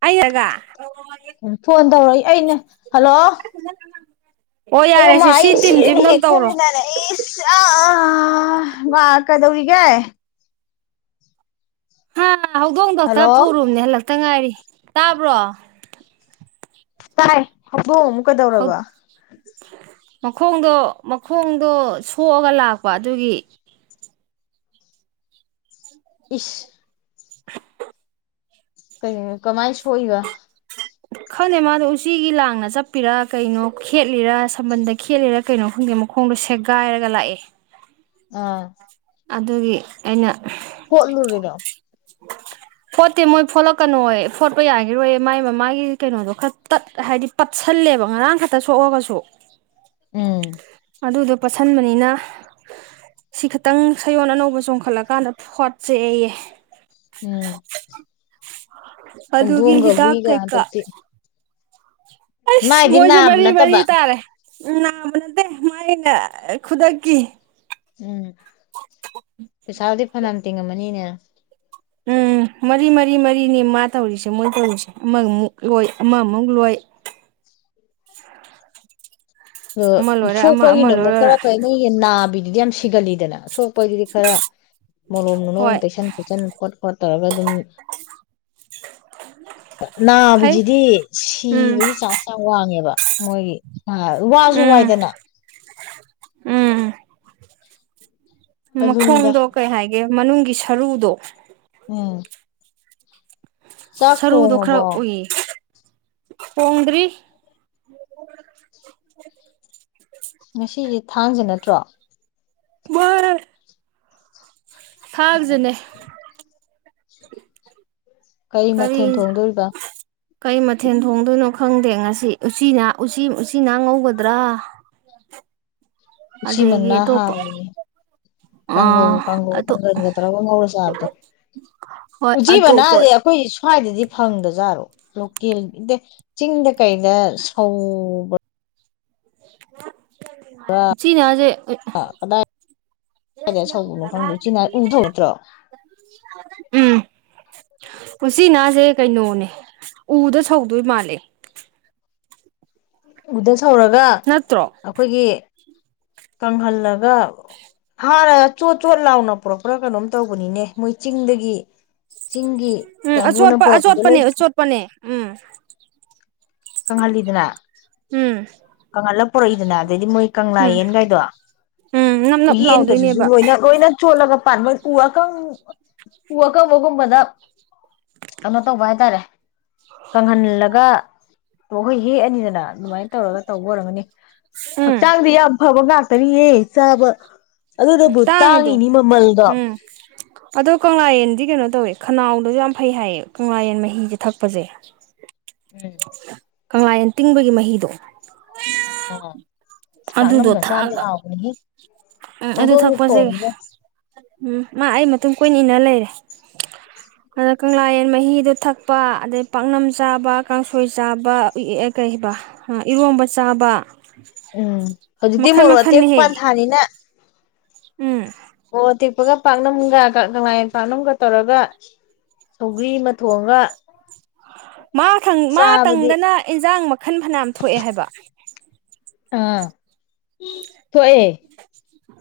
ꯑꯩꯔꯒ phone ꯇꯧꯔꯛꯏ ꯑꯩꯅ hello ꯑꯣ ꯃꯥ ꯌꯥꯔꯦꯁꯦ ꯁꯤ ꯇꯤꯝꯁꯤ ꯑꯩꯁꯤꯅꯦ ꯑꯝꯇꯪ ꯍꯦꯛ ꯇꯧꯔꯣ ꯈꯣꯡꯕꯨꯅꯅꯁ ꯑ ꯋꯥ ꯀꯗꯧꯔꯤꯒꯦ ꯍꯝ ꯍ ꯍꯧꯗꯣꯡ ꯍꯜꯂꯣ ꯗꯣꯇꯦꯔ ꯄꯨꯔꯨꯅꯦ ꯍꯂ ꯇ ꯉꯥꯏꯔꯤ ꯇꯥꯕ꯭ꯔꯣ ꯇꯥꯏ ꯕꯣ ꯑꯃꯨꯛ ꯀꯗꯧꯔꯕ ꯃꯈꯣꯡꯗꯣ ꯃꯈꯣꯡꯗꯣ ꯁꯣꯛꯑꯒ ꯂꯥꯛꯄ ꯑꯗꯨꯒꯤ ꯏꯁ [unintelligible] ꯀ ꯀꯃꯥꯏ ꯁꯣꯛꯏꯕ ꯈꯪꯗꯦ ꯃꯥꯗꯣ ꯎꯆꯤꯒꯤ ꯂꯥꯡꯅ ꯆꯠꯄꯤꯔꯥ ꯀꯩꯅꯣ ꯈꯦꯠꯂꯤꯔ ꯁꯝꯕꯟꯗ ꯈꯦꯠꯂꯤꯔꯥ ꯀꯩꯅꯣ ꯈꯪꯗꯦ ꯃꯈꯣꯡꯗꯣ ꯁꯦꯒꯥꯏꯔꯒ ꯂꯥꯛꯑꯦ ꯑꯥ ꯑꯗꯨꯒꯤ ꯑꯩꯅ ꯐꯣꯠꯂꯨꯔꯤꯔꯣ ꯐꯣꯠꯇꯦ ꯃꯣꯏ ꯐꯣꯠꯂꯛꯀꯅꯣ ꯐꯣꯠꯄ ꯌꯥꯈꯤꯔꯣꯏ ꯃꯥꯏ ꯃꯃꯥꯏꯒꯤ ꯀꯩꯅꯣꯗꯣ ꯈꯔ ꯇꯠ ꯍꯥꯏꯕꯗꯤ ꯄꯠꯁꯜꯂꯦꯕ ꯉꯔꯥꯡ ꯈꯛꯇ ꯁꯣꯛꯑꯒꯁꯨ ꯎꯝ ꯑꯗꯨꯗꯣ ꯄꯠꯁꯟꯕꯅꯤꯅ ꯁꯤ ꯈ ꯈꯤꯇꯪ ꯁꯌꯣꯟꯜ ꯑꯅꯧꯕ ꯆꯣꯡꯈꯠꯂꯀꯥꯟꯗ ꯐꯣꯠꯆꯦ ꯑꯩꯌꯦ ꯎꯝ ꯑꯗꯨꯒꯤ ꯍꯧꯗꯣꯡꯒ ꯍꯤꯗꯥꯛ ꯍꯨꯏꯒ ꯀꯩꯀꯥ ꯍꯟꯗꯛꯇꯤ ꯑꯁ ꯃꯥꯏꯗꯤ ꯃꯣꯏꯁꯨ ꯅꯥꯕ ꯃꯔꯤ ꯃꯔꯤ ꯅꯠꯇꯕ ꯇꯥꯔꯦ ꯎꯝ ꯅꯥꯕ ꯅꯠꯇꯦ ꯃꯥꯥꯏꯅ ꯈꯨꯗꯛꯀꯤ ꯎꯝ ꯄꯩꯁꯥꯥꯎꯗꯤ ꯐꯅꯝ ꯇꯤꯡꯉꯝꯃꯅꯤꯅꯦ ꯎꯝ ꯃꯔꯤ ꯃꯔꯤ ꯃꯔꯤꯅꯤ ꯃꯥ ꯇꯧꯔꯤꯁꯦ ꯃꯣꯏ ꯇꯧꯔꯤꯁꯦ ꯑꯃꯃꯨꯛ ꯂꯣꯏ ꯑꯃꯃꯨꯛ ꯂꯣꯏ ꯑꯃ ꯑꯣ ꯂꯣꯏꯔ ꯑꯃ ꯑꯃ ꯁꯣꯛꯄꯒꯤꯅ ꯑꯃꯨꯛ ꯈꯔ ꯂꯣꯏꯔ ꯐꯩꯉꯩꯒꯤ ꯅꯥꯕꯤꯗ ꯑꯗꯨꯗꯤ ꯌꯥꯝ ꯁꯤꯒꯜꯂꯤꯗꯅ ꯁꯣ ꯄꯣꯏꯗꯨꯗꯤ ꯈꯔ ꯍꯣꯏ ꯃꯣꯂꯣꯝ ꯨꯂꯣꯝ ꯇꯩꯁꯟ ꯈꯣꯠꯆꯟ ꯈꯣꯠ ꯈꯣꯠ ꯇꯧꯔꯒ ꯑꯗꯨꯝ ꯐꯩ ꯅꯥꯕꯤꯖꯤꯗꯤ ꯎꯝ ꯁꯤꯕꯒꯤ ꯆꯥꯟꯁ ꯌꯥꯝ ꯋꯥꯡꯉꯦꯕ ꯃꯣꯏꯒꯤ ꯋꯥꯁꯨ ꯎꯝ ꯋꯥꯏꯗꯅ ꯎꯝ ꯑꯗꯨꯅꯤꯗ ꯃꯈꯣꯡꯗꯣ ꯀꯩ ꯍꯥꯏꯒꯦ ꯃꯅꯨꯡꯒꯤ ꯁꯔꯨꯗꯣ ꯎꯝ ꯆꯥꯛ ꯊꯣꯡꯉꯕꯣ ꯄꯣꯡꯗꯔꯤ ꯉꯁꯤꯁꯦ ꯊꯥꯡꯁꯦ ꯅꯠꯇ꯭ꯔꯣ ꯃꯔꯔ ꯑꯣ ꯀꯩ ꯃꯊꯦꯜ ꯀꯔꯤ ꯊꯣꯡꯗꯣꯔꯤꯕ ꯀꯩ ꯃꯊꯦꯜ ꯊꯣꯡꯗꯣꯏꯅꯣ ꯈꯪꯗꯦ ꯉꯁꯤ ꯎꯆꯤꯅ ꯎꯆꯤ ꯎꯆ ꯆꯤꯅꯥ ꯉꯧꯒꯗ꯭ꯔꯥ ꯎꯆꯤ ꯑꯗꯒꯤ ꯃꯅꯥ ꯑꯇꯣꯞꯄ ꯍꯥꯎꯦ ꯀꯥꯡꯒꯧ ꯑꯥ ꯀꯥꯡꯒꯧ ꯑꯇꯣꯞ ꯀꯥꯡꯒꯟꯒꯗ꯭ꯔꯥꯒ ꯉꯧꯔ ꯆꯥꯕꯗꯣ ꯍꯣꯏ ꯎꯆꯤ ꯃꯅꯥꯁꯦ ꯑꯇꯣꯞꯄ ꯑꯩꯈꯣꯏ ꯁ꯭ꯋꯥꯏꯗꯗꯤ ꯐꯪꯗꯖꯥꯠꯔꯣ ꯂꯣꯀꯦꯜꯗ ꯆꯤꯡꯗ ꯀꯩꯗ ꯁꯧꯕ ꯁꯤꯤꯅꯦ ꯑꯖꯤꯦ ꯀꯗꯥꯏ ꯀꯗꯥꯏꯗ ꯁꯧꯕꯅꯣ ꯈꯪꯗꯦ ꯎꯆꯤꯅꯥ ꯎ ꯊꯧ ꯅꯠꯇ꯭ꯔꯣ ꯎꯝ ꯎꯆꯆꯤꯅꯥꯁꯦ ꯀꯩꯅꯣꯅꯦ ꯎꯗ ꯁꯧꯗꯣꯏ ꯃꯥꯜꯂꯦ ꯎꯗ ꯍꯧꯔꯒ ꯅꯠꯇ꯭ꯔꯣ ꯑꯩꯈꯣꯏꯒꯤ ꯀꯪꯍꯜꯂꯒ ꯍ ꯔ ꯆꯣ ꯆꯣ ꯂꯥꯎ ꯅ ꯄ꯭ꯔꯣ ꯄꯨꯔꯥ ꯀꯩꯅꯣꯝ ꯇꯧꯕꯅꯤꯅꯦ ꯃꯣꯏ ꯆꯤꯡꯗꯒꯤ ꯆꯤꯡꯒꯤ ꯎꯝ ꯀꯥꯡꯕꯨꯅ ꯑꯆꯣꯠꯄ ꯄꯨꯔꯛꯄꯗꯣ ꯂꯣꯏ ꯑꯆꯣꯠꯄꯅꯦ ꯑꯆꯣꯠꯄꯅꯦ ꯎꯝ ꯀꯪꯍꯜꯂꯤꯗꯅ ꯎꯝ ꯀꯪꯍꯠꯂꯒ ꯄꯨꯣꯔꯛꯏꯗꯅ ꯑꯗꯩꯗꯤ ꯃꯣꯏ ꯀꯪꯂꯥ ꯎꯝ ꯌꯦꯟꯒꯥꯏꯗꯣ ꯎꯝ ꯅꯞ ꯎ ꯅꯞ ꯌꯦꯟꯒꯖꯁꯨ ꯂꯥꯎꯗꯣꯏꯅꯦꯕ ꯂꯣꯏꯅ ꯂꯣꯏꯅ ꯆꯣꯠꯂꯒ ꯄ ꯃꯣꯏ ꯎ ꯑꯀꯪ ꯋꯥꯀ ꯋꯥꯒꯝꯕꯗ ꯀꯩꯅꯣ ꯇꯧꯕ ꯍꯥꯏꯇꯥꯔꯦ ꯀꯪꯍꯜꯂꯒ [unintelligible] ꯑꯗꯨꯃꯥꯏꯟ ꯇꯧꯔꯒ ꯇꯧꯕ ꯑꯣꯏꯔꯝꯒꯅꯤ ꯎꯝ ꯍꯛꯆꯥꯡꯗꯤ ꯌꯥꯝ ꯐꯕ ꯉꯥꯛꯇ ꯆꯕ ꯇꯥꯡꯉꯤꯗꯣ ꯎꯝ ꯑꯗꯣ ꯀꯪꯂꯥꯌꯦꯟꯗꯤ ꯀꯩꯅꯣ ꯇꯧꯋꯦ ꯈꯅꯥꯎꯗꯁꯨ ꯌꯥꯝ ꯐꯩ ꯍꯥꯏꯌꯦ ꯀꯪꯂꯥ ꯌꯦꯟ ꯃꯍꯤꯁꯦ ꯊꯛꯄꯁꯦ ꯎꯝ [inaudible] ꯀꯪꯂꯥꯟꯌꯦꯟ ꯇꯤꯡꯕꯒꯤ ꯃꯍꯤꯗꯣ ꯑ ꯑꯗꯨꯗꯣ ꯄꯥꯛꯅꯝꯒ ꯆꯕꯗ ꯊꯛꯑꯒ ꯍꯎꯕꯥꯅꯤꯍꯦ ꯎꯝ ꯑꯗꯨ ꯊꯛꯄꯁꯦ ꯎꯝ ꯃꯥ ꯑꯩ ꯃꯇꯨꯡ ꯀꯣꯏꯟ ꯏꯟꯅ ꯂꯩꯔꯦ ꯑꯗ ꯀꯪꯂꯥ ꯌꯦꯟ ꯃꯍꯤꯗꯣ ꯊꯛꯄ ꯑꯗꯩ ꯄꯥꯛꯅꯝ ꯆꯥꯕ ꯀꯥꯡꯁꯣꯏ ꯆꯥꯕ ꯀꯩꯕ ꯏꯔꯣꯝꯕ ꯆꯥꯕ ꯎꯝ ꯍꯧꯖꯤꯛꯇꯤ ꯃꯈꯟ ꯃꯣꯔꯣꯛ ꯑꯇꯦꯛꯄ ꯃꯈꯟꯅꯤꯍꯦ ꯄꯥꯟꯊꯥꯅꯤꯅ ꯎꯝ [unintelligible] ꯃꯣꯔꯣꯛꯇꯦꯛꯄꯒ ꯄꯥꯛꯅꯝꯒ ꯀꯪꯂꯥꯌꯦꯟ ꯄꯥꯛꯅꯝꯒ ꯇꯧꯔꯒ ꯁꯧꯒ꯭ꯔꯤ ꯑꯃ ꯊꯣꯡꯉꯒ ꯃꯥ ꯆꯥꯕꯗꯤ ꯇꯪꯗꯅ ꯏꯟꯁꯥꯡ ꯃꯈꯜ ꯐꯅꯌꯥꯝ ꯊꯣꯛꯑꯦ ꯍꯥꯏꯕ ꯑꯥ ꯊꯣꯛꯑꯦ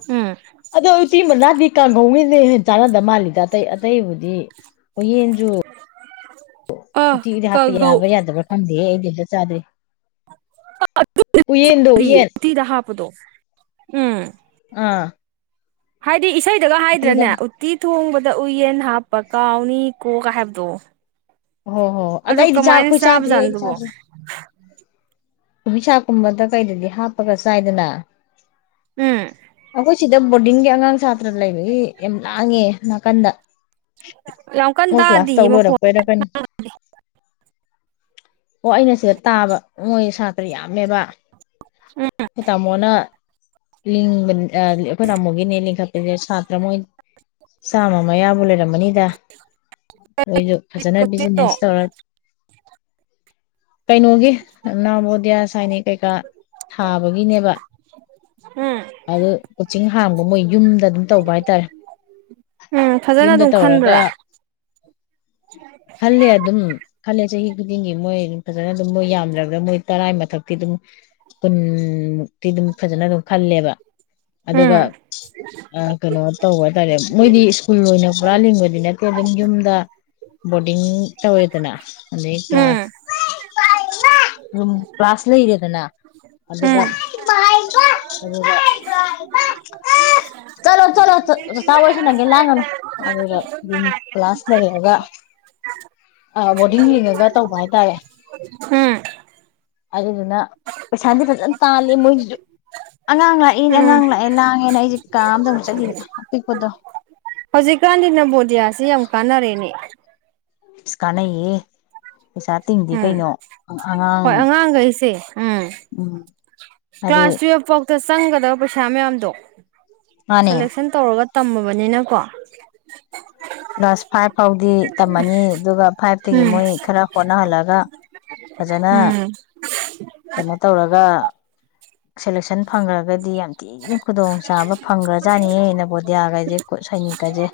ꯎꯝ ꯑꯗꯣ ꯎꯆꯤ ꯃꯅꯥ ꯗꯤ ꯀꯥꯡꯒꯧ [unintelligible] ꯆꯥꯟꯅꯗꯕ ꯃꯥꯜꯂꯤꯗ ꯑꯇꯩ ꯑꯇꯩꯕꯨꯗꯤ ꯎꯌꯦꯟ ꯖꯨ [inaudible] ꯎꯇꯤꯗꯤ ꯍꯥꯄꯄꯤ ꯌꯥꯕꯔ ꯀꯧꯔꯤ ꯌꯥꯗꯕꯔ ꯈꯪꯗꯦ ꯑꯩꯗꯤ ꯑꯝꯇꯥ ꯆꯥꯗ꯭ꯔꯤ ꯎꯌꯦꯟꯗꯣ ꯎꯌꯦꯟ [unintelligible] ꯎꯝ ꯑꯥ ꯍꯥꯏꯗꯤ ꯏꯁꯩ ꯗꯒ ꯎꯇꯤꯗ ꯍꯥꯏꯗ꯭ꯔꯅꯦ ꯎꯇꯤ ꯊꯣꯡꯕ ꯎꯌꯦꯟ ꯍꯥꯞꯄꯀꯥꯎꯅꯤ꯫ ꯀꯣ ꯀ ꯍꯥꯏꯕꯗꯣ꯫ ꯍꯣ ꯍꯣ ꯑꯗꯥ ꯑꯗꯣ ꯑꯩꯗꯤ ꯆꯥ ꯀꯃꯥꯏꯅ ꯑꯩꯈꯣꯏ ꯆꯥꯗꯦ ꯆꯥꯕꯖꯥꯠꯅꯣ ꯑꯩꯗꯤ ꯆꯥ ꯑꯗꯨꯕꯣ ꯗꯦ [inaudible] ꯀꯣꯕꯤꯁꯛꯀꯨꯝꯕꯗ ꯀꯩꯗꯗꯤ ꯍꯥꯞꯄꯒ ꯆꯥꯏꯗꯅ꯫ ꯎꯝ ꯑꯩꯈꯣꯏ ꯁꯤꯗ ꯕꯣꯔꯗꯤꯡꯒꯤ ꯑꯉꯥꯡ ꯁꯥꯇ꯭ꯔ ꯂꯩꯕꯒꯤ ꯌꯥꯝ ꯂꯥꯡꯉꯦ ꯅꯥꯀꯟꯗ꯫ ꯌꯥꯝ ꯀꯟꯅ ꯃꯣꯏ ꯀ꯭ꯂꯥꯁ ꯇꯧ ꯇꯥꯗꯤꯌꯦ ꯃꯈꯣꯡ꯫ ꯂꯣꯏꯔꯛꯄꯩꯔ ꯀꯩꯅꯣ ꯑꯣ ꯑꯩꯅ ꯁꯤꯗ ꯇꯥꯕ ꯃꯣꯏ ꯁꯥ꯫ ꯌꯥꯝꯃꯦꯕ ꯎꯝ ꯇꯥꯃꯣꯅ ꯂꯤꯡꯕꯥꯅꯦ ꯑꯩꯈꯣꯏ ꯇꯥꯃꯣꯒꯤꯅꯦ꯫ ꯂꯤꯡꯈꯠꯄꯁꯦ ꯁꯥꯇ꯭ꯔ ꯃꯣꯏ ꯆꯥꯝꯃ ꯑꯌꯥꯕꯨ ꯂꯩꯔꯝꯃꯅꯤꯗ꯫ ꯃꯣꯏꯁꯨ ꯐꯖꯅ ꯀꯛꯆꯤꯡꯔꯣ ꯕꯤꯖꯤꯅꯦꯁ ꯇꯔ꯫ ꯀꯩꯅꯣꯒꯤ ꯅꯥꯕꯣꯗꯤꯌꯥ ꯁꯥꯏꯅꯤꯛ ꯀꯩꯀꯥ ꯊꯥꯕꯒꯤꯅꯦꯕ꯫ ꯎꯝ ꯑꯗꯨ ꯀꯣꯆꯤꯡ ꯍꯥꯡꯕ ꯃꯣꯏ ꯌꯨꯝꯗ ꯑꯗꯨꯝ ꯇꯧꯕ ꯍꯥꯏꯇꯥꯔꯦ ꯎꯝ ꯐꯖꯅ ꯌꯨꯝꯗ ꯑꯗꯨꯝ ꯇꯧꯔꯒ ꯈꯟꯕ꯭ꯔꯥ ꯈꯜꯂꯦ ꯑꯗꯨꯝ ꯈꯜꯂꯦ ꯆꯍꯤ ꯈꯨꯗꯤꯡꯒꯤ ꯃꯣꯏ ꯐꯖꯅ ꯑꯗꯨꯝ ꯃꯣꯏ ꯌꯥꯝꯗ꯭ꯔꯕꯗ ꯃꯣꯏ ꯇꯔꯥꯏ ꯃꯊꯛꯇꯤ ꯑꯗꯨꯝ ꯀꯨꯟꯃꯨꯛ꯫ ꯇꯤ ꯑꯗꯨꯝ ꯐꯖꯅ ꯑꯗꯨꯝ ꯈꯜꯂꯦꯕ ꯎꯝ ꯑꯗꯨꯒ ꯀꯩꯅꯣ ꯇꯧꯕ ꯍꯥꯏꯇꯥꯔꯦ꯫ ꯃꯣꯏꯗꯤ ꯁ꯭ꯀꯨꯜ ꯑꯣꯏꯅ ꯄꯨꯔꯥ ꯂꯤꯡꯕꯗꯤ ꯅꯠꯇꯦ ꯑꯗꯨꯝ ꯌꯨꯝꯗ ꯕꯣꯔꯗꯤꯡ ꯇꯧꯔꯦꯗꯅ꯫ ꯑꯗꯩ ꯎꯝ ꯀ꯭ꯂꯥꯁ ꯑꯗꯨꯝ ꯀ꯭ꯂꯥꯁ ꯂꯩꯔꯦꯗꯅ ꯑꯗꯨꯒ ꯎꯝ ꯑꯗꯨꯒ ꯆꯂꯣ- ꯆꯂꯣ꯫ ꯆꯥꯋꯥꯔꯤ ꯁꯥꯅꯒꯦ ꯂꯥꯡꯒꯅꯨ ꯑꯗꯨꯒ ꯗꯨꯝ ꯀ꯭ꯂꯥꯁ ꯂꯩꯔꯒ ꯕꯣꯔꯗꯤꯡ ꯂꯤꯡꯉꯒ ꯇꯧꯕ ꯍꯥꯏꯇꯥꯔꯦ ꯎꯝ ꯑꯗꯨꯗꯨꯅ ꯄꯩꯁꯥꯗꯤ ꯐꯖꯅ ꯇꯥꯜꯂꯦ ꯃꯣꯏꯁꯤꯁꯨ ꯑꯉꯥꯡ ꯂꯥꯛꯑꯦ ꯎꯝ ꯑꯉꯥꯡ ꯂꯥꯛꯑꯦ ꯂꯥꯡꯉꯦꯅ ꯑꯩꯁꯦ ꯀꯥꯑꯃꯗ ꯃꯨꯛ ꯆꯪꯁꯥꯜꯂꯤ꯫ ꯑꯄꯤꯛꯄꯗꯣ꯫ ꯍꯧꯖꯤꯛꯀꯥꯟꯗꯤ ꯅꯣꯕꯣꯗꯤꯌꯥꯁꯤ ꯌꯥꯝ ꯀꯥꯟꯅꯔꯦꯅꯦ꯫ ꯀꯥꯟꯅꯩꯌꯦ ꯄꯩꯁꯥ ꯇꯤꯡꯗꯤ ꯎꯝ ꯀꯩꯅꯣ ꯑꯉꯥꯡ ꯍꯣꯏ ꯑꯉꯥꯡꯈꯩꯁꯦ ꯎꯝ ꯎꯝ ꯍꯥꯏꯗꯤ ꯀ꯭ꯂꯥꯁ ꯇꯨꯋꯦꯜꯐ ꯐꯥꯎꯗ ꯆꯪꯒꯗꯕ ꯄꯩꯁꯥ ꯃꯌꯥꯝ ꯗꯣ ꯃꯥꯅꯦ ꯁꯦꯂꯦꯛꯁꯟ ꯇꯧꯔꯒ ꯇꯝꯃꯕꯅꯤꯅꯀꯣ ꯗꯤ ꯇꯝꯃꯅꯤ ꯑꯗꯨꯒ ꯐꯥꯏꯚꯇꯒꯤ ꯎꯝ ꯃꯣꯏ ꯈꯔ ꯍꯣꯠꯅꯍꯜꯂꯒ ꯐꯖꯅ ꯎꯝ ꯀꯩꯅꯣ ꯇꯧꯔꯒ ꯁꯦꯂꯦꯛꯁꯟ ꯐꯪꯈ꯭ꯔꯒꯗꯤ ꯌꯥꯝ ꯊꯤꯅ ꯈꯨꯗꯣꯡꯆꯥꯥꯕ ꯐꯪꯒ꯭ꯔꯖꯥꯅꯤꯍꯦ ꯅꯣꯕꯣꯗꯤꯌꯥꯒꯁꯦ ꯁꯥꯏꯅꯤꯛ ꯀꯖꯦ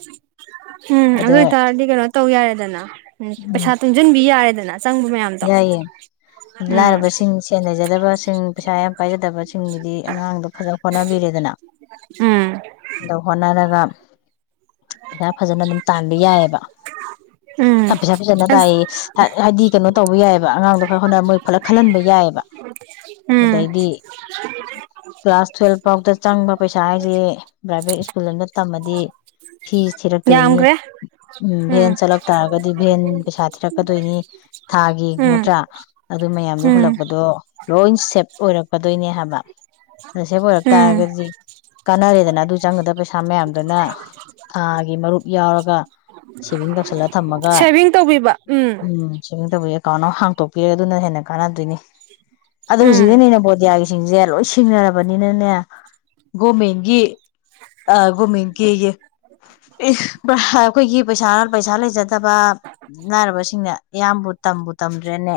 ꯎꯝ ꯑꯗꯨ ꯑꯣꯏꯇꯥꯔꯗꯤ ꯀꯩꯅꯣ ꯇꯧ ꯌꯥꯔꯦꯗꯅ ꯎ ꯎꯝ ꯄꯩꯁꯥ ꯇꯨꯡꯁꯤꯟꯕꯤ ꯌꯥꯔꯦꯗꯅ ꯆꯪꯕ ꯃꯌꯥꯝꯗꯣ ꯌꯥꯏꯌꯦ ꯎꯝ ꯂꯥꯏꯔꯕꯁꯤꯡ ꯁꯦꯟꯂꯩꯖꯗꯕꯁꯤꯡ ꯄꯩꯁꯥ ꯌꯥꯝ ꯄꯥꯏꯖꯗꯕꯁꯤꯡꯒꯤꯗꯤ ꯑꯉꯥꯡꯗꯣ ꯐꯖꯅ ꯍꯣꯠꯅꯕꯤꯔꯦꯗꯅ ꯎꯝ ꯑꯗ ꯍꯣꯠꯅꯔꯒ ꯄꯩꯁꯥ ꯐꯖꯅ ꯑꯗꯨꯝ ꯇꯥꯟꯕ ꯌꯥꯏꯑꯕ ꯎꯝ ꯄꯩꯁꯥ ꯐꯖꯅ ꯑꯁ ꯇꯥꯏꯌꯦ ꯍꯥꯏꯗꯤ ꯀꯩꯅꯣ ꯇꯧꯕ ꯌꯥꯏꯑꯕ ꯑꯉꯥꯡꯗꯣ ꯐꯅꯥ ꯍꯣꯠꯅꯔ ꯃꯣꯏ ꯐꯂ ꯈꯜꯍꯟꯕ ꯌꯥꯏꯑꯕ ꯎꯝ ꯑꯗꯩꯗꯤ ꯀ꯭ꯂꯥꯁ ꯇꯨꯋꯦꯜꯕ ꯐꯥꯎꯗ ꯆꯪꯕ ꯄꯩꯁꯥ ꯍꯥꯏꯁꯦ ꯄ꯭ꯔꯥꯏꯚꯦꯠ ꯁ꯭ꯀꯨꯜ ꯑꯃꯗ ꯇꯝꯃꯗꯤ ꯐ ꯊꯤꯔꯛꯇꯣꯏꯅꯤ ꯌꯥꯝꯈ꯭ꯔꯦ ꯎꯝ ꯚꯦꯟ ꯆꯠꯂꯛ ꯇꯥꯔꯒꯗꯤ ꯚꯦꯟ ꯄꯩꯁꯥ ꯊꯤꯔꯛꯀꯗꯣꯏꯅꯤ ꯊꯥꯒꯤ ꯎꯝ ꯅꯠꯇꯔꯥ ꯑꯗꯨ ꯃꯌꯝꯗꯣ ꯎꯝ ꯍꯨꯜꯂꯛꯄꯗꯣ ꯂꯣꯏ ꯁꯦꯕ ꯑꯣꯏꯔꯛꯀꯗꯣꯏꯅꯤ ꯅꯤ ꯍꯥꯏꯕ ꯑꯁꯤ ꯎꯝ ꯐꯔꯛꯇꯔꯒꯗꯤ ꯀꯥꯟꯅꯔꯦꯗꯅ ꯑꯗꯨ ꯆꯪꯒꯗꯕ ꯄꯩꯁꯥ ꯃꯌꯥꯝꯗꯨꯅ ꯑꯥꯒꯤ ꯃꯔꯨꯞ ꯌꯥꯎꯔꯒ ꯁꯦꯚꯤꯡ ꯇꯧꯁꯜꯂ ꯁꯦꯚꯤꯡ ꯇꯧꯕꯤꯕ ꯎꯝ ꯁꯦꯕꯤꯡ ꯇꯦꯕꯤꯔꯥ ꯑꯦꯀꯥꯎꯟ ꯍꯥꯡꯇꯣꯛꯄꯤꯔ ꯑꯗꯨꯅ ꯍꯦꯟꯅ ꯀꯥꯟꯅꯗꯣꯏꯅꯤ ꯑꯗꯣ ꯎꯝ ꯍꯧꯖꯤꯛꯀꯤꯅꯤꯅ ꯅꯣꯕꯣꯗꯤꯌꯥꯒꯤꯁꯤꯡꯁꯦ ꯂꯣꯏ ꯁꯤꯡꯅꯔꯕꯅꯤꯅꯅꯦ ꯒꯣꯃꯦꯟꯒꯤ ꯑꯥ ꯒꯣꯃꯦꯟꯒꯤꯌꯦ ꯑꯦ ꯑꯩꯈꯣꯏꯒꯤ ꯄꯩꯁꯥ ꯄꯩꯁꯥ ꯂꯩꯖꯗ ꯐꯠꯇꯕ ꯂꯥꯏꯔꯕꯁꯤꯡꯅ ꯏꯌꯥꯝꯕꯨ ꯇꯝꯕꯨ ꯇꯝꯗ꯭ꯔꯦꯅꯦ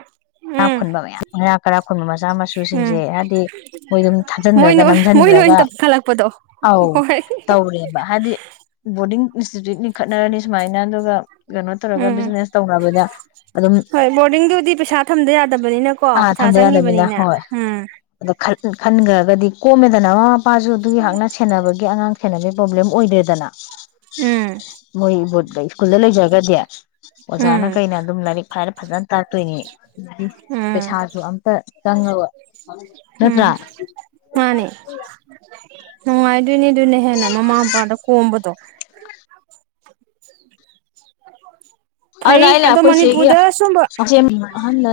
[inaudible] ꯉꯥ ꯈꯨꯟꯕ ꯃꯌꯥꯝ ꯃꯔꯥꯛ ꯀꯔꯥ ꯈꯨꯟꯕ ꯃꯆꯥ ꯎꯝ ꯃꯁꯨꯁꯤꯡꯁꯦ ꯍꯥꯏꯕꯗꯤ ꯃꯣꯏꯗꯨꯝ ꯊꯥꯖꯟꯒꯔꯒ ꯃꯣꯏꯅ ꯅꯥꯔꯒꯥ ꯃꯣꯏꯅ ꯑꯣꯏꯅ ꯅꯝꯁꯟꯈ꯭ꯔꯒ ꯇꯞꯈꯠꯂꯛꯄꯗꯣ ꯑꯧ ꯍꯣꯏ ꯇꯧꯔꯦꯕ ꯍꯥꯏꯕꯗꯤ ꯕꯣꯔꯗꯤꯡ [unintelligible] ꯈꯠꯅꯔꯅꯤ ꯁꯨꯃꯥꯏꯅ ꯑꯗꯨꯒ ꯀꯩꯅꯣ ꯇꯧꯔꯒ ꯎꯝ ꯕꯤꯖꯤꯅꯦꯁ ꯇꯧꯅꯕꯗ ꯑꯗꯨꯝ ꯐꯠꯇꯕꯅꯤꯅꯀꯣ ꯑꯥ ꯄꯩꯁꯥ ꯊꯝꯗ ꯌꯥꯗꯃꯤꯅ ꯆꯪꯉꯤꯕꯅꯤꯅ ꯎꯝ ꯒꯗꯤ ꯀꯣꯃꯦꯗꯅ ꯋꯥ ꯃꯄꯥꯁꯨ ꯑꯗꯨ ꯑꯩꯍꯥꯛꯅ ꯁꯦꯟꯅꯕꯒꯤ ꯑꯉꯥꯡ ꯁꯦꯟꯅꯕꯒꯤ ꯄ꯭ꯔꯣꯕ꯭ꯂꯦꯝ ꯑꯣꯏꯗꯔꯦꯗꯅ ꯎꯝ ꯃꯣꯏ ꯁ꯭ꯀꯨꯜꯗ ꯂꯩꯖ ꯒꯗꯤ ꯎꯝ ꯑꯣꯖꯥꯅ ꯀꯩꯅ ꯑꯗꯨꯝ ꯂꯥꯏꯔꯤꯛ ꯐꯥꯏꯔ ꯐꯖꯅ ꯇꯥꯛꯇꯣꯏꯅꯤ ꯎꯝ ꯄꯩꯁꯥꯁꯨ ꯑꯝꯇ ꯆꯪꯉꯕ ꯎꯝ ꯅꯠꯇ꯭ꯔꯥ ꯅꯨꯡꯉꯥꯏꯗꯣꯏꯅꯦ ꯑꯗꯨꯅ ꯍꯦꯟꯅ ꯃꯃꯥ ꯃꯄꯥꯗ ꯀꯣꯝꯕꯗꯣ [inaudible] ꯑꯗꯨꯅ ꯑꯩꯅ ꯑꯗꯣ ꯑꯩꯈꯣꯏ ꯁꯦꯒꯤ ꯃꯅꯤꯄꯨꯔꯗ ꯁꯨꯝꯕ ꯑꯍꯝꯗ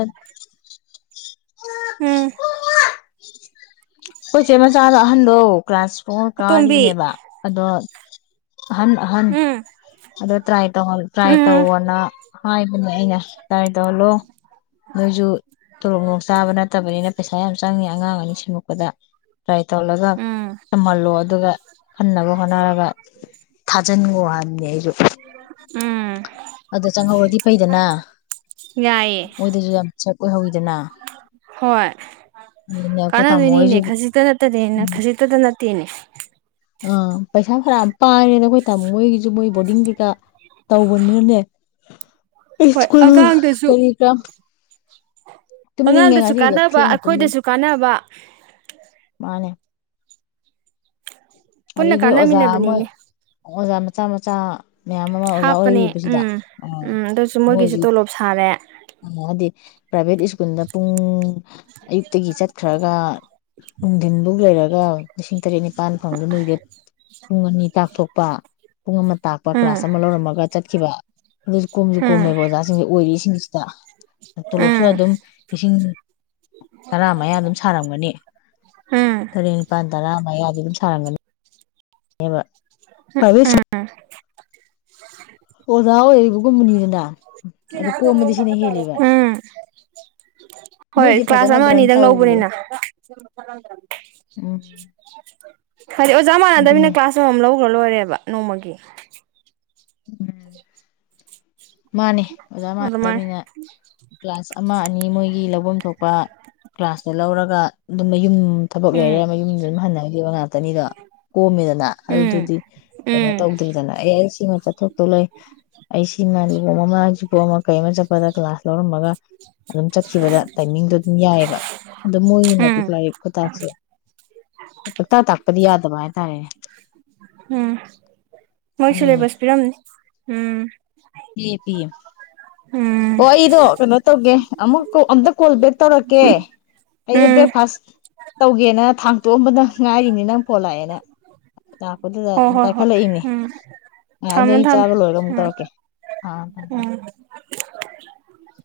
ꯎꯝ ꯈꯣꯏꯆꯦ ꯃꯆꯥꯗꯣ ꯑꯍꯟꯗꯣ ꯀ꯭ꯂꯥꯁ ꯐꯣꯔ ꯑꯇꯣꯝꯕꯤ ꯀꯥꯔꯤꯕꯅꯦꯕ ꯑꯗꯣ ꯑꯍꯟ ꯑꯍꯟ ꯎꯝ ꯇ꯭ꯔꯥꯏ ꯇꯧꯍꯟ ꯇ꯭ꯔꯥꯏ ꯎꯝ ꯇꯧꯋꯣꯅ ꯍꯕꯅꯤ ꯑꯩꯅ ꯇ꯭ꯔꯥꯏ ꯇꯧꯍꯜꯂꯣ ꯅꯣꯏꯁꯨ ꯇꯣꯂꯣꯞ ꯅꯨꯡꯂꯣꯞ ꯆꯥꯕ ꯅꯠꯇꯕꯅꯤꯅ ꯄꯩꯁꯥ ꯌꯥꯝ ꯆꯪꯅꯤ ꯑꯉꯥꯡ ꯑꯅꯤ ꯁꯦꯝꯃꯛꯄꯗ ꯇ꯭ꯔꯥꯏ ꯇꯧꯜꯂꯒ ꯎꯝ ꯇꯝꯍꯜꯂꯣ ꯑꯗꯨꯒ ꯈꯟꯅꯕ ꯍꯣꯠꯅꯔꯒ ꯊꯥꯖꯤꯟꯈꯣ ꯍꯥꯏꯅꯤ ꯑꯩ [unintelligible] ꯎꯝ ꯑꯗꯥ ꯆꯪꯍꯧꯔꯗꯤ ꯐꯩꯗꯅ ꯌꯥꯏꯌꯦ ꯃꯣꯏꯗꯁꯨ ꯌꯥꯝ ꯑꯣꯏꯍꯧꯋꯤꯗꯅ ꯍꯣꯏ ꯑꯗꯨꯅꯦ ꯑꯩꯈꯣꯏ ꯇꯥꯃꯣ ꯍꯣꯏꯁꯨ ꯀꯥꯟꯅꯗꯣꯏꯅꯤꯅꯦ ꯈꯖꯤꯛꯇ ꯅꯠꯇꯗꯤ ꯈꯖꯤꯛꯇꯗ ꯇꯦꯅꯦ ꯑ ꯄꯩꯁꯥ ꯈꯔ ꯄꯥꯔꯦꯗ ꯑꯩꯈꯣꯏ ꯇꯥꯃꯣ ꯍꯣꯏꯒꯤ ꯃꯣꯏ ꯕꯣꯔꯗꯤꯡ ꯀꯩꯀꯥ ꯇꯧꯕꯅꯤꯅꯅꯦ ꯍꯣꯏ ꯏꯁꯀꯨꯜ ꯑꯉꯥꯡꯗꯁꯨ ꯀꯔꯤ ꯀꯔꯥ ꯇꯨꯝꯅꯤꯡꯉꯦ ꯑꯉꯥꯡꯗꯁꯨ ꯉꯁꯤꯗꯤ ꯀꯥꯟꯅꯕ ꯊꯦꯡꯅ ꯇꯨꯝꯕꯩ ꯑꯩꯈꯣꯏꯗꯁꯨ ꯀꯥꯟꯅꯕ ꯃꯥꯅꯦ ꯄꯨꯟꯅ ꯑꯗꯩꯗꯤ ꯑꯣꯖꯥ ꯑꯃ ꯀꯥꯟꯅꯃꯤꯟꯅꯕꯅꯤꯅꯦ ꯑꯣꯖꯥ ꯃꯆꯥ ꯃꯆꯥ ꯃꯌꯥꯝ ꯑꯃ ꯑꯣꯖꯥ ꯍꯥꯞꯄꯅꯦ ꯑꯣꯏꯔꯤꯕꯁꯤꯗ ꯎꯝ ꯑ ꯎꯝ ꯑꯗꯨꯁꯨ ꯃꯣꯏꯒꯤꯁꯨ ꯃꯣꯏꯁꯨ ꯇꯣꯂꯣꯞ ꯁꯥꯔꯦ ꯑꯗꯤ ꯄ꯭ꯔꯥꯏꯚꯦꯠ ꯁ꯭ꯀꯨꯜꯗ ꯄꯨꯡ ꯑꯌꯨꯛꯇꯒꯤ ꯆꯠꯈ꯭ꯔꯒ ꯅꯨꯡꯊꯤꯟꯐꯧ ꯂꯩꯔꯒ ꯂꯤꯁꯤꯡ ꯇꯔꯦꯠ ꯅꯤꯄꯥꯜ [unintelligible] ꯄꯨꯡ ꯑꯅꯤ ꯇꯥꯛꯊꯣꯛꯄ ꯄꯨꯡ ꯑꯃ ꯇꯥꯛꯄ ꯀ꯭ꯂꯥꯁ ꯎꯝ ꯑꯃ ꯂꯧꯔꯝꯃꯒ ꯆꯠꯈꯤꯕ ꯑꯗꯨꯁꯨ ꯀꯣꯝꯁꯨ ꯎꯝ ꯀꯣꯝꯃꯦꯕ ꯑꯣꯖꯥꯁꯤꯡꯁꯦ ꯑꯣꯏꯔꯤꯁꯤꯡꯁꯦ [unintelligible] ꯇꯣꯂꯣꯞꯁꯨ ꯎꯝ ꯑꯗꯨꯝ ꯂꯤꯁꯤꯡ ꯇꯔꯥꯃꯌꯥ ꯑꯗꯨꯝ ꯁꯥꯔꯝꯒꯅꯤ ꯎꯝ ꯇꯔꯦꯠ ꯅꯤꯄꯥꯜ ꯇꯔꯥ ꯃꯌꯥ [unintelligible] ꯊꯥꯥꯡꯒꯅꯤ ꯍꯦꯃ ꯎꯝ ꯎꯝ ꯑꯣꯖ ꯑꯣꯏꯌꯦ ꯀꯨꯝꯕꯅꯤꯔꯗꯥ ꯎꯝ ꯍꯣꯏ ꯃꯣꯏꯗꯤ ꯀ꯭ꯂꯥꯁ ꯐꯖꯅ ꯑꯃ ꯔꯟ ꯑꯅꯤꯗꯪ ꯇꯧꯋꯦ ꯂꯧꯕꯅꯤꯅ ꯎꯝ ꯑꯣꯖꯥ ꯃꯥꯟꯅꯗꯕꯤꯅ ꯑꯗꯨꯅꯦ ꯀ꯭ꯂꯥꯁ ꯑꯃ ꯑꯃꯝ ꯂꯧꯈ꯭ꯔ ꯂꯣꯏꯔꯦꯕ ꯅꯣꯡꯃꯒꯤ ꯎꯝ ꯃꯥꯅꯦ ꯑꯣꯖꯥ ꯑꯗꯨꯃꯥꯏꯅ ꯃꯥꯟꯅꯗꯕꯤꯅ ꯀ꯭ꯂꯥꯁ ꯑꯃ ꯑꯅꯤ ꯃꯣꯏꯒꯤ ꯂꯧꯐꯝ ꯊꯣꯛꯄ ꯂ ꯀ꯭ꯂꯥꯁꯇ ꯂꯧꯔꯒ ꯑꯗꯨꯝꯕ ꯌꯨꯝ ꯊꯕꯛ ꯂꯩꯔꯦ ꯎꯝ ꯃꯌꯨꯝꯗ ꯑꯗꯨꯝ ꯍꯟꯅꯈꯤꯕ ꯉꯥꯛꯇꯅꯤꯗꯣ ꯀꯣꯝꯃꯦꯗꯅ ꯎꯝ ꯑꯗꯨꯗꯨꯗꯤ ꯀꯩꯅꯣ ꯎꯝ ꯇꯧꯗ꯭ꯔꯤꯗꯅ ꯑꯦ ꯑꯩ ꯁꯤꯃ ꯇꯣ ꯂꯩ ꯑꯩ ꯁꯤ ꯉꯜꯂꯨ ꯃꯃ ꯄ ꯀꯩꯃ ꯆꯄ ꯀ ꯀ꯭ꯂꯥꯁꯣ ꯑꯗꯨꯝ ꯆꯠꯈꯤꯕꯗ ꯇꯥꯏꯃꯤꯡꯗꯣ ꯑꯗꯨꯝ ꯌꯥꯏꯑꯕ ꯑꯗꯣ ꯎꯝ ꯃꯣꯏꯒꯤꯅꯄꯤꯛꯂꯥꯏꯔꯤꯛ ꯈꯨꯇꯥꯛꯁꯦ ꯄꯨꯇꯥꯛ ꯇꯥꯛꯄꯗꯤ ꯌꯥꯗꯕ ꯍꯥꯏꯇꯥꯔꯦꯅꯦ ꯎꯝ ꯃꯣꯏ ꯑꯗꯨꯅꯦ ꯁꯂꯦꯕꯁ ꯄꯤꯔꯝꯅꯤ ꯎꯝ ꯄꯤꯌꯦ ꯄꯤꯌꯦ ꯎꯝ ꯑꯣ ꯑꯩꯗꯣ ꯀꯩꯅꯣ ꯇꯧꯒꯦ ꯑꯃꯨꯛ ꯑꯝꯇ ꯀꯣꯜ ꯕꯦꯛ ꯇꯧꯔꯛꯀꯦ ꯑꯩꯗꯣ ꯎꯝ ꯕ꯭ꯔꯦꯛꯐꯥꯁ ꯇꯧꯒꯦꯅ ꯊꯥꯡ ꯇꯣꯛꯑꯝꯕꯗ ꯉꯥꯏꯔꯤꯅꯦ ꯅꯪ ꯐꯣꯟꯜ ꯂꯥꯛꯑꯦꯅ ꯂꯥꯛꯄꯗꯨꯗ ꯍꯣꯏ ꯍꯣꯏ ꯍꯣꯏ ꯄꯥꯏꯈꯠꯂꯛꯏꯅꯦ ꯎꯝ ꯑ ꯑꯗꯨ ꯊꯝꯃꯣ ꯑꯩ ꯊꯝꯃꯣ ꯆꯥꯕ ꯂꯣꯏꯔꯒ ꯑꯃꯨꯛ ꯎꯝ ꯇꯧꯔꯛꯀꯦ ꯑꯥ ꯊꯝ ꯊꯝ ꯎꯝ [unintelligible]